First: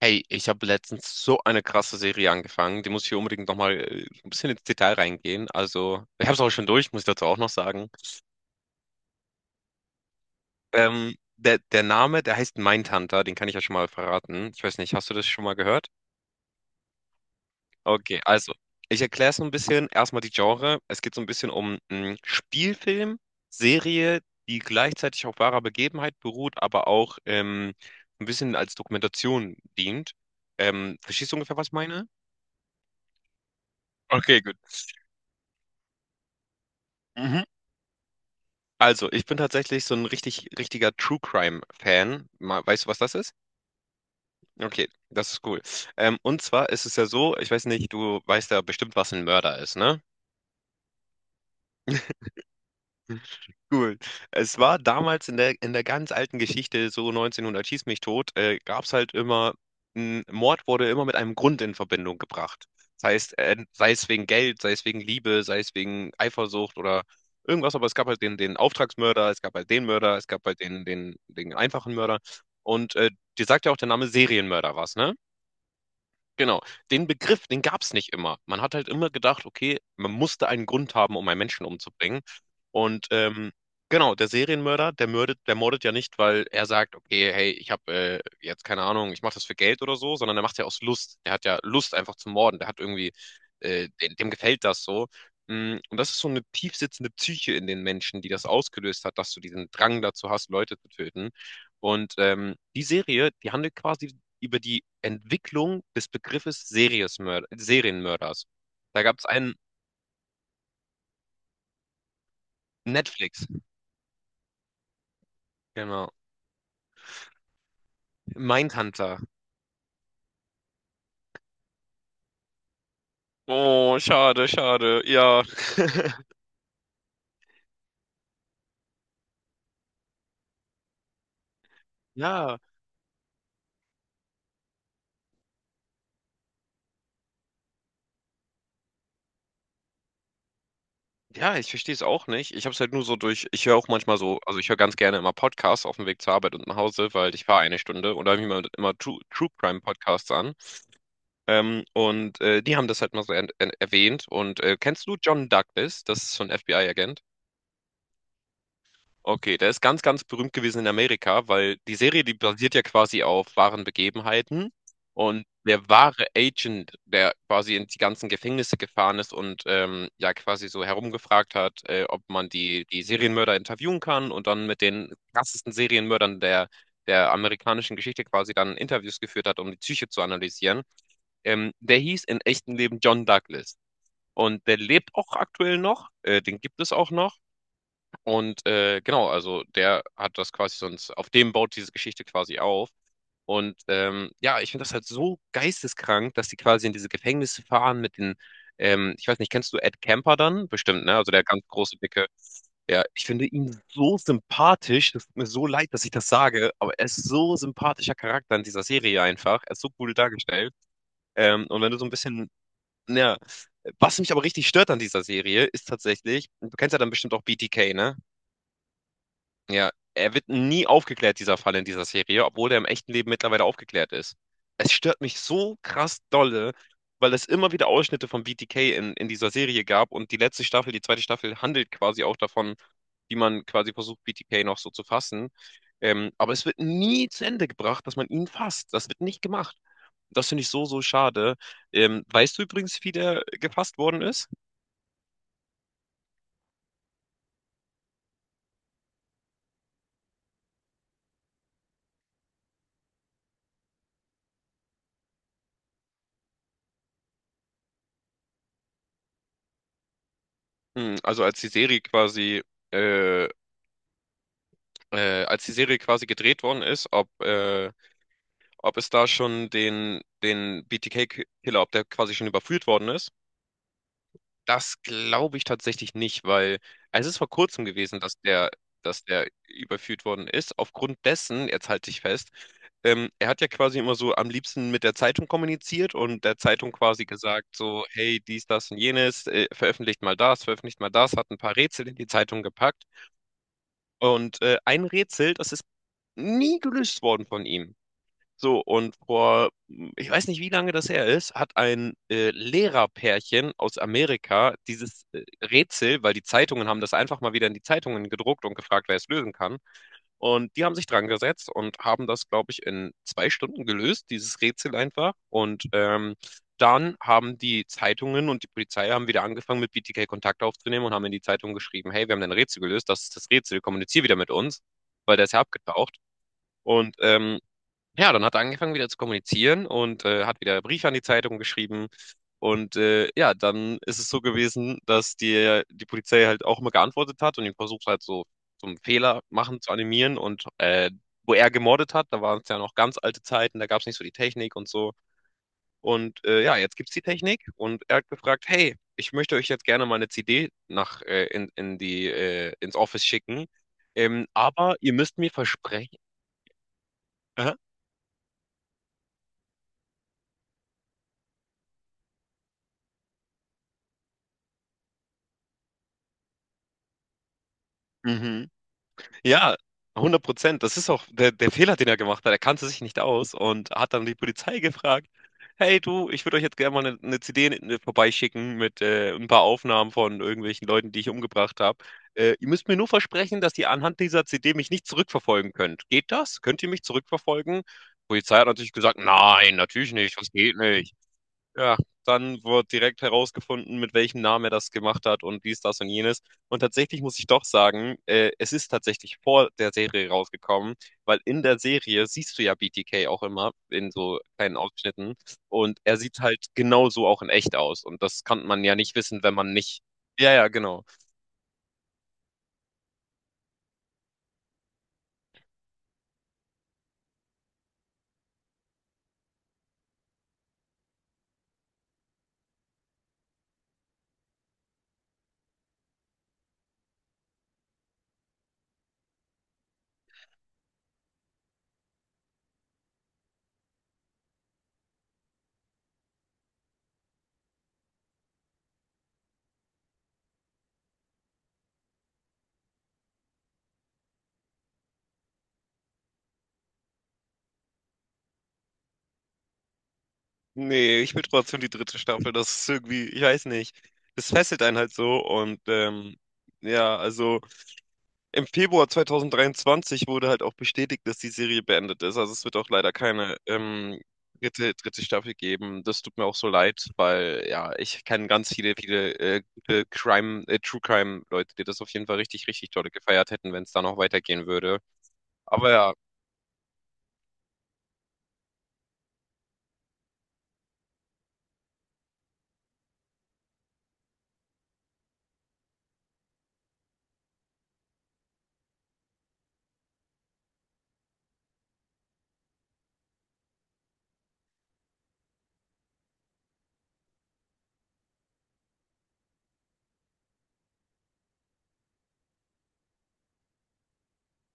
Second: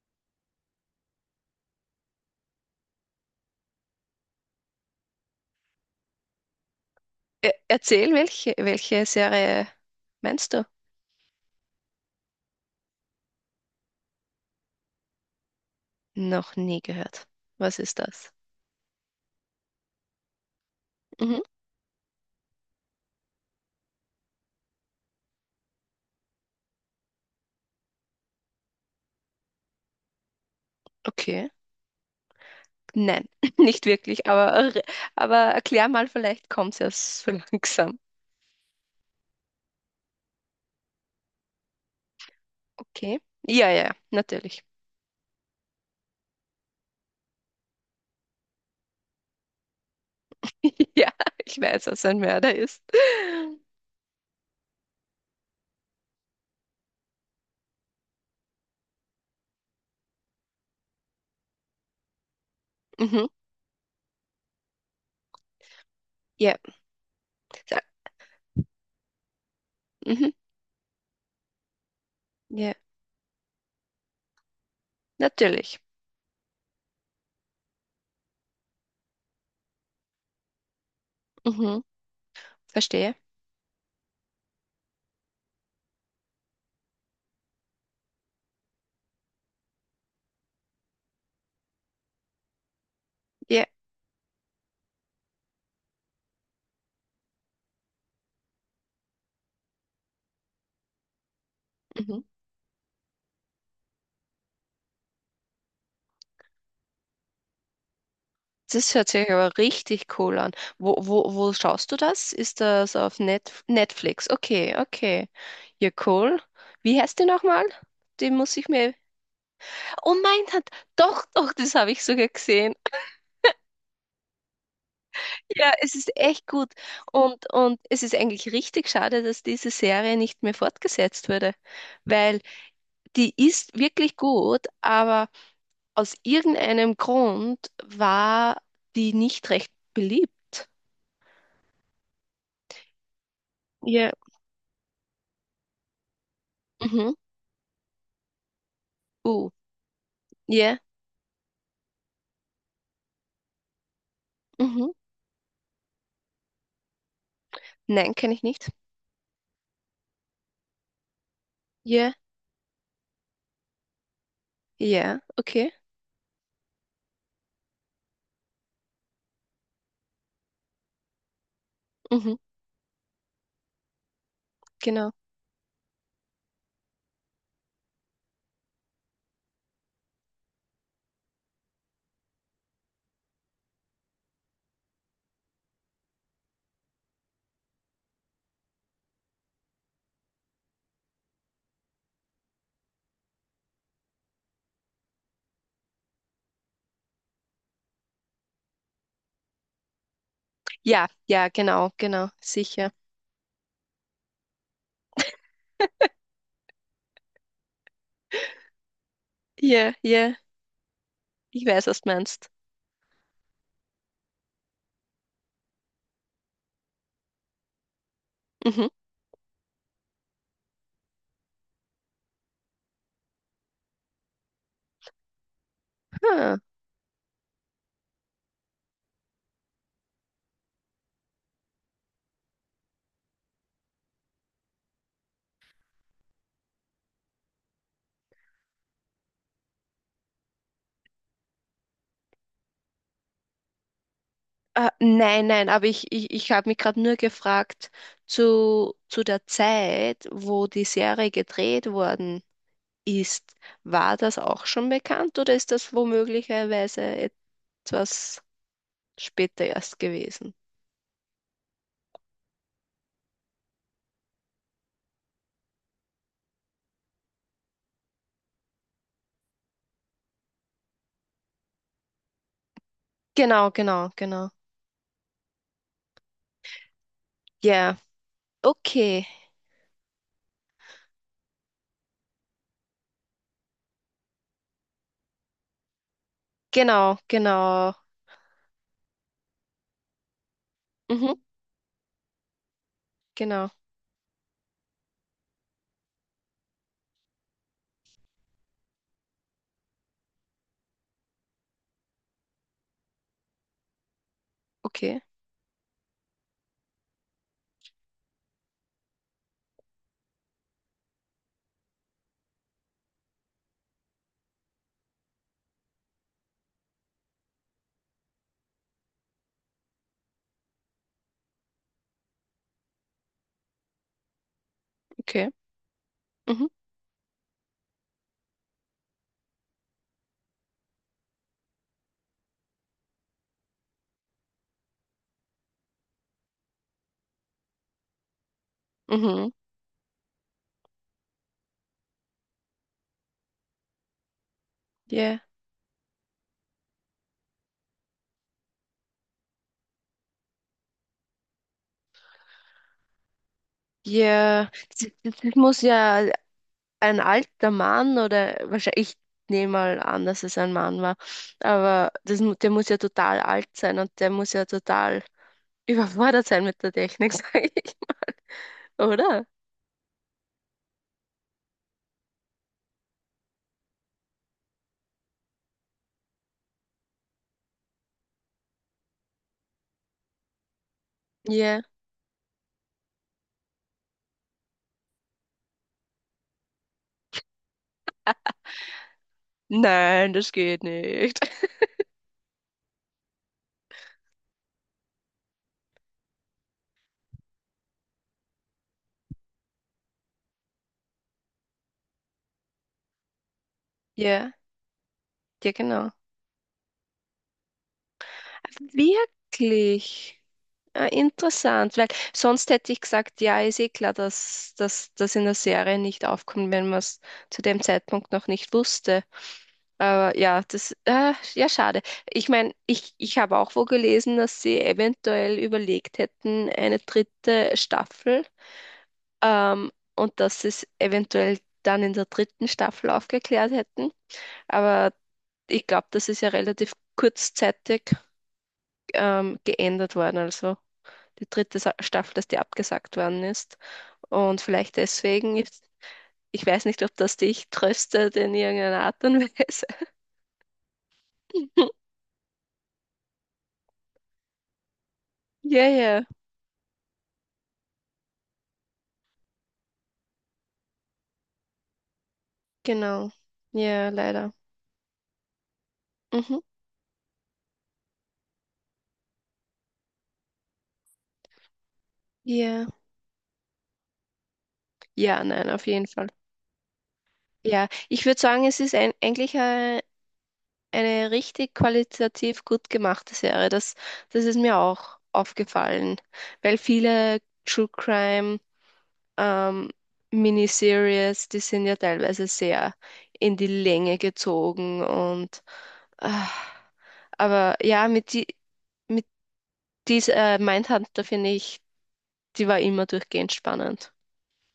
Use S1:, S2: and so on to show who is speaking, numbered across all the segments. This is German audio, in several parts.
S1: Hey, ich habe letztens so eine krasse Serie angefangen. Die muss ich unbedingt nochmal ein bisschen ins Detail reingehen. Also, ich habe es auch schon durch, muss ich dazu auch noch sagen.
S2: Erzähl, welche, welche Serie meinst du?
S1: Der Name, der heißt Mindhunter, den kann ich ja schon mal verraten. Ich weiß nicht, hast du das schon mal gehört?
S2: Noch nie gehört. Was ist
S1: Okay,
S2: das?
S1: also, ich erkläre so ein bisschen. Erstmal die Genre. Es geht so ein
S2: Mhm.
S1: bisschen um einen Spielfilm, Serie, die gleichzeitig auf wahrer Begebenheit beruht, aber auch ein bisschen als Dokumentation dient. Verstehst du
S2: Okay.
S1: ungefähr, was ich meine?
S2: Nein, nicht wirklich,
S1: Okay, gut.
S2: aber erklär mal, vielleicht kommt es erst so
S1: Mhm.
S2: langsam.
S1: Also, ich bin tatsächlich so ein richtig richtiger True-Crime-Fan. Ma weißt du, was das
S2: Okay.
S1: ist?
S2: Ja, ja, natürlich.
S1: Okay, das ist cool. Und zwar ist es ja so, ich weiß nicht, du weißt ja bestimmt, was ein Mörder ist, ne?
S2: Ja, ich weiß, was ein Mörder ist.
S1: Cool. Es war damals in der ganz alten Geschichte, so 1900 schieß mich tot, gab es halt immer, ein Mord wurde immer mit einem Grund in Verbindung gebracht. Das
S2: Mhm.
S1: heißt, sei es wegen Geld, sei es wegen Liebe, sei es wegen
S2: Ja,
S1: Eifersucht oder irgendwas,
S2: Sa-
S1: aber es gab halt den Auftragsmörder, es gab halt den Mörder, es
S2: mhm.
S1: gab halt den einfachen Mörder.
S2: Ja,
S1: Und dir sagt ja auch der Name Serienmörder was, ne?
S2: natürlich.
S1: Genau, den Begriff, den gab es nicht immer. Man hat halt immer gedacht, okay, man musste einen Grund haben, um einen Menschen
S2: Mhm.
S1: umzubringen. Und
S2: Verstehe.
S1: genau, der Serienmörder, der mördet, der mordet ja nicht, weil er sagt, okay, hey, ich habe jetzt keine Ahnung, ich mache das für Geld oder so, sondern er macht ja aus Lust. Der hat ja Lust einfach zu morden. Der hat irgendwie,
S2: Ja.
S1: dem gefällt das so. Und das ist so eine tiefsitzende Psyche in den Menschen, die das ausgelöst hat, dass du diesen Drang dazu hast, Leute zu töten. Und
S2: Mhm.
S1: die Serie, die handelt quasi über die Entwicklung des Begriffes Seriesmörd Serienmörders.
S2: Das
S1: Da
S2: hört
S1: gab es
S2: sich aber
S1: einen
S2: richtig cool an. Wo schaust du das? Ist das auf
S1: Netflix,
S2: Netflix? Okay, okay. Ja,
S1: genau.
S2: cool. Wie heißt die nochmal? Die muss ich mir.
S1: Mindhunter.
S2: Oh mein Gott, doch, doch, das habe ich sogar gesehen.
S1: Oh, schade, schade. Ja.
S2: Ja, es ist echt gut. Und es ist eigentlich richtig schade, dass diese Serie nicht mehr fortgesetzt wurde, weil
S1: Ja,
S2: die ist wirklich gut, aber aus irgendeinem Grund war die nicht recht beliebt.
S1: ja, ich verstehe es auch nicht. Ich habe es halt nur so durch, ich höre auch
S2: Ja.
S1: manchmal so, also ich höre ganz gerne immer Podcasts auf dem Weg zur Arbeit und nach Hause,
S2: Mhm.
S1: weil ich fahre 1 Stunde und da höre ich mir immer True,
S2: Uh.
S1: True Crime Podcasts an.
S2: Ja,
S1: Die haben das halt mal so erwähnt. Und
S2: mhm.
S1: kennst du John Douglas? Das ist so ein FBI-Agent.
S2: Nein, kenne ich nicht.
S1: Okay, der ist ganz berühmt gewesen in Amerika, weil die
S2: Ja,
S1: Serie, die basiert ja quasi auf wahren Begebenheiten.
S2: ja,
S1: Und
S2: okay.
S1: der wahre Agent, der quasi in die ganzen Gefängnisse gefahren ist und ja quasi so herumgefragt hat, ob
S2: Mhm,
S1: man die Serienmörder interviewen kann und dann mit den
S2: genau.
S1: krassesten Serienmördern der amerikanischen Geschichte quasi dann Interviews geführt hat, um die Psyche zu analysieren, der hieß in echtem Leben John Douglas. Und der lebt auch aktuell noch, den gibt es auch noch. Und genau, also der hat das quasi sonst, auf dem baut diese Geschichte quasi auf. Und ja, ich finde das halt so geisteskrank, dass die quasi in diese Gefängnisse fahren mit den, ich weiß nicht, kennst du Ed Kemper dann? Bestimmt,
S2: Ja,
S1: ne? Also der
S2: ja,
S1: ganz
S2: genau,
S1: große, dicke.
S2: genau, sicher.
S1: Ja, ich finde ihn so sympathisch. Das tut mir so leid, dass ich das sage, aber er ist so sympathischer Charakter in dieser Serie einfach. Er ist so
S2: Ja,
S1: cool
S2: ja,
S1: dargestellt.
S2: ich
S1: Und
S2: weiß,
S1: wenn du
S2: was
S1: so
S2: du
S1: ein
S2: meinst.
S1: bisschen, ja, was mich aber richtig stört an dieser Serie, ist tatsächlich, du kennst ja dann bestimmt auch BTK, ne?
S2: Mhm.
S1: Ja, er wird nie aufgeklärt, dieser Fall in dieser Serie, obwohl er im echten Leben mittlerweile aufgeklärt ist. Es stört mich so krass
S2: Hm.
S1: dolle, weil es immer wieder Ausschnitte von BTK in dieser Serie gab und die letzte Staffel, die zweite Staffel, handelt quasi auch davon, wie man quasi versucht, BTK noch so zu fassen. Aber es wird nie zu Ende gebracht, dass man ihn fasst. Das wird nicht gemacht. Das finde ich so schade. Weißt du übrigens, wie der gefasst worden ist?
S2: Nein, nein, aber ich habe mich gerade nur gefragt zu der Zeit, wo die Serie gedreht worden ist. War das auch schon bekannt oder ist das womöglicherweise etwas später erst gewesen?
S1: Hm, also äh, als die Serie quasi gedreht worden ist, ob es da schon den B T K killer ob der quasi schon überführt worden ist.
S2: Genau, genau, genau.
S1: Das glaube ich tatsächlich nicht, weil es ist vor kurzem
S2: Ja,
S1: gewesen, dass
S2: okay,
S1: der überführt worden ist. Aufgrund dessen, jetzt halte ich fest, er hat ja quasi immer so am liebsten mit der Zeitung kommuniziert und der Zeitung
S2: genau,
S1: quasi gesagt,
S2: genau.
S1: so, hey, dies, das und jenes, veröffentlicht mal das,
S2: Mhm,
S1: hat ein paar Rätsel in die Zeitung gepackt.
S2: genau.
S1: Und ein Rätsel, das ist nie gelöst worden von ihm. So, und vor, ich weiß nicht, wie lange das her ist, hat ein Lehrerpärchen aus Amerika
S2: Okay,
S1: dieses Rätsel, weil die Zeitungen haben das einfach mal wieder in die Zeitungen gedruckt und gefragt, wer es lösen kann. Und die haben sich dran gesetzt und haben das, glaube ich, in 2 Stunden gelöst, dieses Rätsel einfach. Und dann haben die Zeitungen und die Polizei haben wieder angefangen, mit BTK Kontakt aufzunehmen und haben in die Zeitung geschrieben, hey, wir haben dein Rätsel gelöst, das ist das Rätsel, kommunizier wieder mit uns, weil der
S2: okay.
S1: ist ja abgetaucht.
S2: Mhm,
S1: Und ja, dann hat er angefangen wieder zu kommunizieren und hat wieder Briefe an die Zeitung geschrieben. Und ja, dann ist es so gewesen, dass die Polizei halt auch immer geantwortet hat und ihn versucht halt so zum Fehler
S2: mhm.
S1: machen zu animieren. Und wo er gemordet hat, da waren es ja noch ganz alte Zeiten, da gab es nicht so die Technik und so.
S2: Ja,
S1: Und ja, jetzt gibt's die Technik und er hat gefragt, hey, ich möchte euch jetzt gerne mal eine CD nach in die ins Office schicken,
S2: ja,
S1: aber ihr
S2: das,
S1: müsst mir
S2: das muss
S1: versprechen.
S2: ja ein alter
S1: Aha.
S2: Mann oder wahrscheinlich, ich nehme mal an, dass es ein Mann war, aber das, der muss ja total alt sein und der muss ja total überfordert sein mit der Technik, sage ich.
S1: Mhm.
S2: Oder?
S1: Ja, 100%. Das ist auch der Fehler, den er gemacht hat. Er kannte sich nicht aus und hat dann die Polizei gefragt: Hey, du, ich würde euch jetzt gerne mal eine CD vorbeischicken mit ein paar Aufnahmen von irgendwelchen Leuten, die ich umgebracht
S2: Ja,
S1: habe. Ihr müsst mir nur versprechen, dass ihr anhand dieser CD mich nicht zurückverfolgen könnt. Geht das? Könnt ihr mich zurückverfolgen? Die Polizei hat natürlich gesagt: Nein, natürlich
S2: nein,
S1: nicht. Das
S2: das
S1: geht
S2: geht
S1: nicht.
S2: nicht.
S1: Ja, dann wird direkt herausgefunden, mit welchem Namen er das gemacht hat und dies, das und jenes. Und tatsächlich muss ich doch sagen, es ist tatsächlich vor der Serie rausgekommen, weil in der Serie siehst du ja BTK auch immer in so
S2: Ja,
S1: kleinen Ausschnitten
S2: ja,
S1: und
S2: genau.
S1: er sieht halt genauso auch in echt aus. Und das kann man ja nicht wissen, wenn man nicht.
S2: Wirklich?
S1: Ja, ja, genau.
S2: Ah, interessant, weil sonst hätte ich gesagt, ja, ist eh klar, dass das in der Serie nicht aufkommt, wenn man es zu dem Zeitpunkt noch nicht wusste. Aber ja, das, ja, schade. Ich meine, ich habe auch wo gelesen, dass sie eventuell überlegt hätten, eine dritte Staffel, ähm, und dass sie es eventuell dann in der dritten Staffel aufgeklärt hätten. Aber ich glaube, das ist ja relativ kurzzeitig geändert worden. Also die dritte Sa Staffel, dass die abgesagt worden ist. Und vielleicht deswegen, ich weiß nicht, ob das dich tröstet in irgendeiner Art und Weise.
S1: Nee, ich will trotzdem die dritte Staffel. Das ist irgendwie, ich weiß nicht. Das fesselt einen halt so und
S2: Ja, ja,
S1: ja, also. Im Februar 2023 wurde halt auch bestätigt, dass die Serie beendet ist. Also es wird auch leider
S2: genau.
S1: keine
S2: Ja, leider.
S1: dritte Staffel geben. Das tut mir auch
S2: Mhm.
S1: so leid, weil ja, ich kenne ganz viele, viele gute Crime, True Crime Leute, die das auf jeden Fall richtig,
S2: Ja,
S1: richtig toll gefeiert hätten, wenn es da noch weitergehen würde.
S2: ja, nein, auf
S1: Aber
S2: jeden
S1: ja.
S2: Fall. Ja, ich würde sagen, es ist ein, eigentlich eine richtig qualitativ gut gemachte Serie. Das, das ist mir auch aufgefallen, weil viele True Crime ähm, Miniseries, die sind ja teilweise sehr in die Länge gezogen und ah, aber ja, mit die mit dieser Mindhunter finde ich, die war immer durchgehend spannend.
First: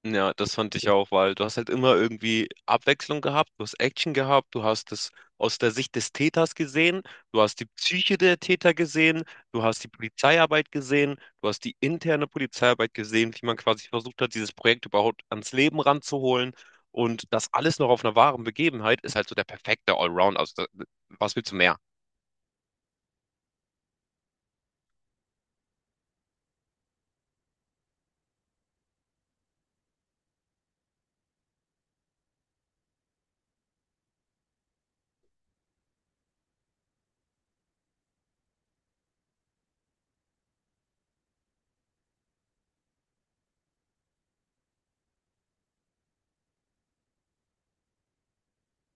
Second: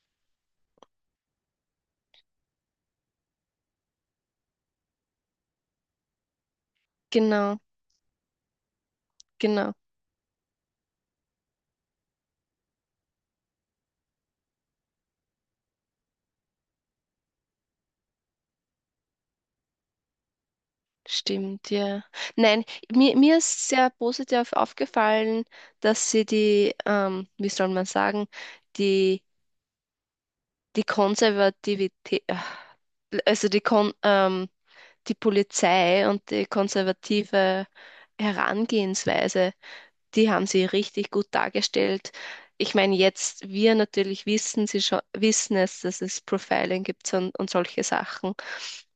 S1: Ja, das fand ich auch, weil du hast halt immer irgendwie Abwechslung gehabt, du hast Action gehabt, du hast es aus der Sicht des Täters gesehen, du
S2: Genau,
S1: hast die Psyche der Täter gesehen, du
S2: genau.
S1: hast die Polizeiarbeit gesehen, du hast die interne Polizeiarbeit gesehen, wie man quasi versucht hat, dieses Projekt überhaupt ans Leben ranzuholen. Und das alles noch auf einer wahren Begebenheit ist halt so der perfekte Allround. Also, da, was willst du
S2: Stimmt,
S1: mehr?
S2: ja. Nein, mir, mir ist sehr positiv aufgefallen, dass sie die, wie soll man sagen, die, die Konservativität, ah, also die Kon, die Polizei und die konservative Herangehensweise die haben sie richtig gut dargestellt. Ich meine, jetzt wir natürlich wissen, sie schon, wissen es, dass es Profiling gibt und solche Sachen.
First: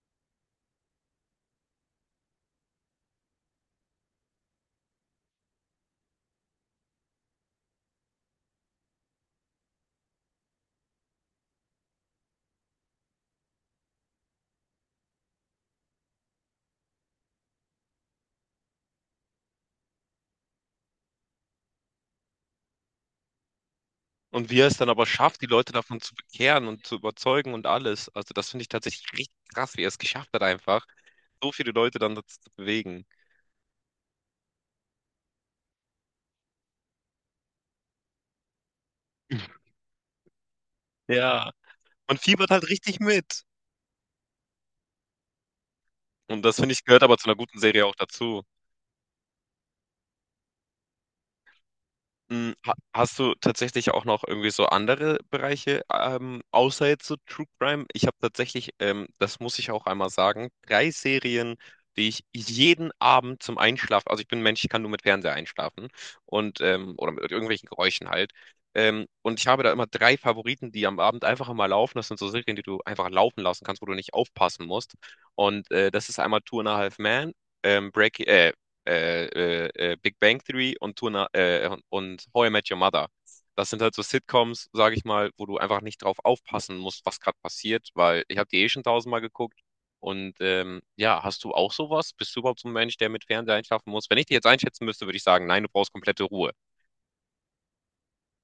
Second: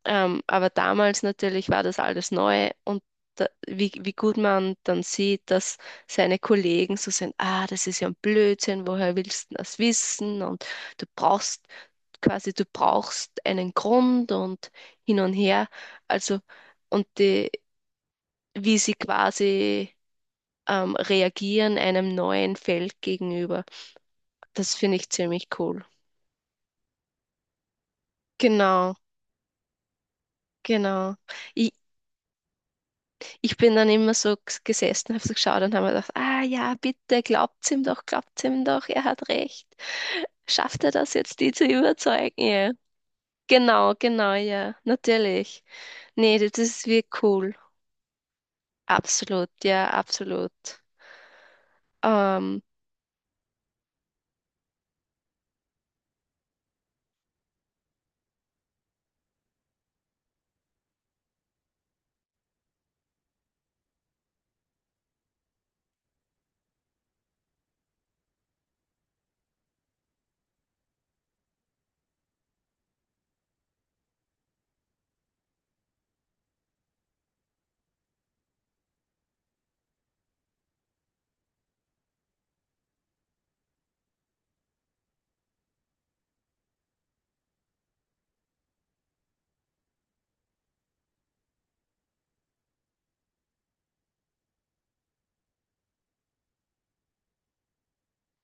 S2: Aber damals natürlich war das alles neu und da, wie, wie gut man dann sieht, dass seine Kollegen so sind, ah, das ist ja ein Blödsinn, woher willst du das wissen? Und du brauchst quasi, du brauchst einen Grund und hin und her. Also, und die, wie sie quasi reagieren einem neuen Feld gegenüber.
S1: Und wie er
S2: Das
S1: es dann
S2: finde
S1: aber
S2: ich
S1: schafft, die
S2: ziemlich
S1: Leute
S2: cool.
S1: davon zu bekehren und zu überzeugen und alles. Also, das finde ich
S2: Genau,
S1: tatsächlich richtig krass, wie er es geschafft hat, einfach.
S2: genau.
S1: So viele
S2: Ich,
S1: Leute dann dazu zu bewegen.
S2: ich bin dann immer so gesessen, habe so geschaut und habe mir gedacht, ah ja, bitte, glaubt's ihm doch, er hat recht. Schafft er das jetzt, die
S1: Ja,
S2: zu
S1: man
S2: überzeugen?
S1: fiebert halt
S2: Ja.
S1: richtig mit.
S2: Genau, genau, ja, natürlich. Nee,
S1: Und das
S2: das
S1: finde ich
S2: ist
S1: gehört aber
S2: wirklich
S1: zu einer
S2: cool.
S1: guten Serie auch dazu.
S2: Absolut, ja, absolut.
S1: Hm,
S2: Ähm,
S1: ha- Hast du tatsächlich auch noch irgendwie so andere Bereiche, außer jetzt so True Crime? Ich habe tatsächlich, das muss ich auch einmal sagen, drei Serien, die ich jeden Abend zum Einschlafen, also ich bin ein Mensch, ich kann nur mit Fernseher einschlafen und oder mit irgendwelchen Geräuschen halt. Und ich habe da immer drei Favoriten, die am Abend einfach immer laufen. Das sind so Serien, die du einfach laufen lassen kannst, wo du nicht aufpassen musst. Und das ist einmal Two and a Half Men, ähm, Breaking, äh, äh, Big Bang Theory und, und How I Met Your Mother. Das sind halt so Sitcoms, sage ich mal, wo du einfach nicht drauf aufpassen musst, was gerade passiert, weil ich habe die eh schon tausendmal geguckt. Und ja, hast du auch sowas? Bist du überhaupt so ein Mensch, der mit Fernseher einschlafen muss? Wenn ich dich jetzt einschätzen müsste, würde ich sagen, nein, du brauchst komplette Ruhe.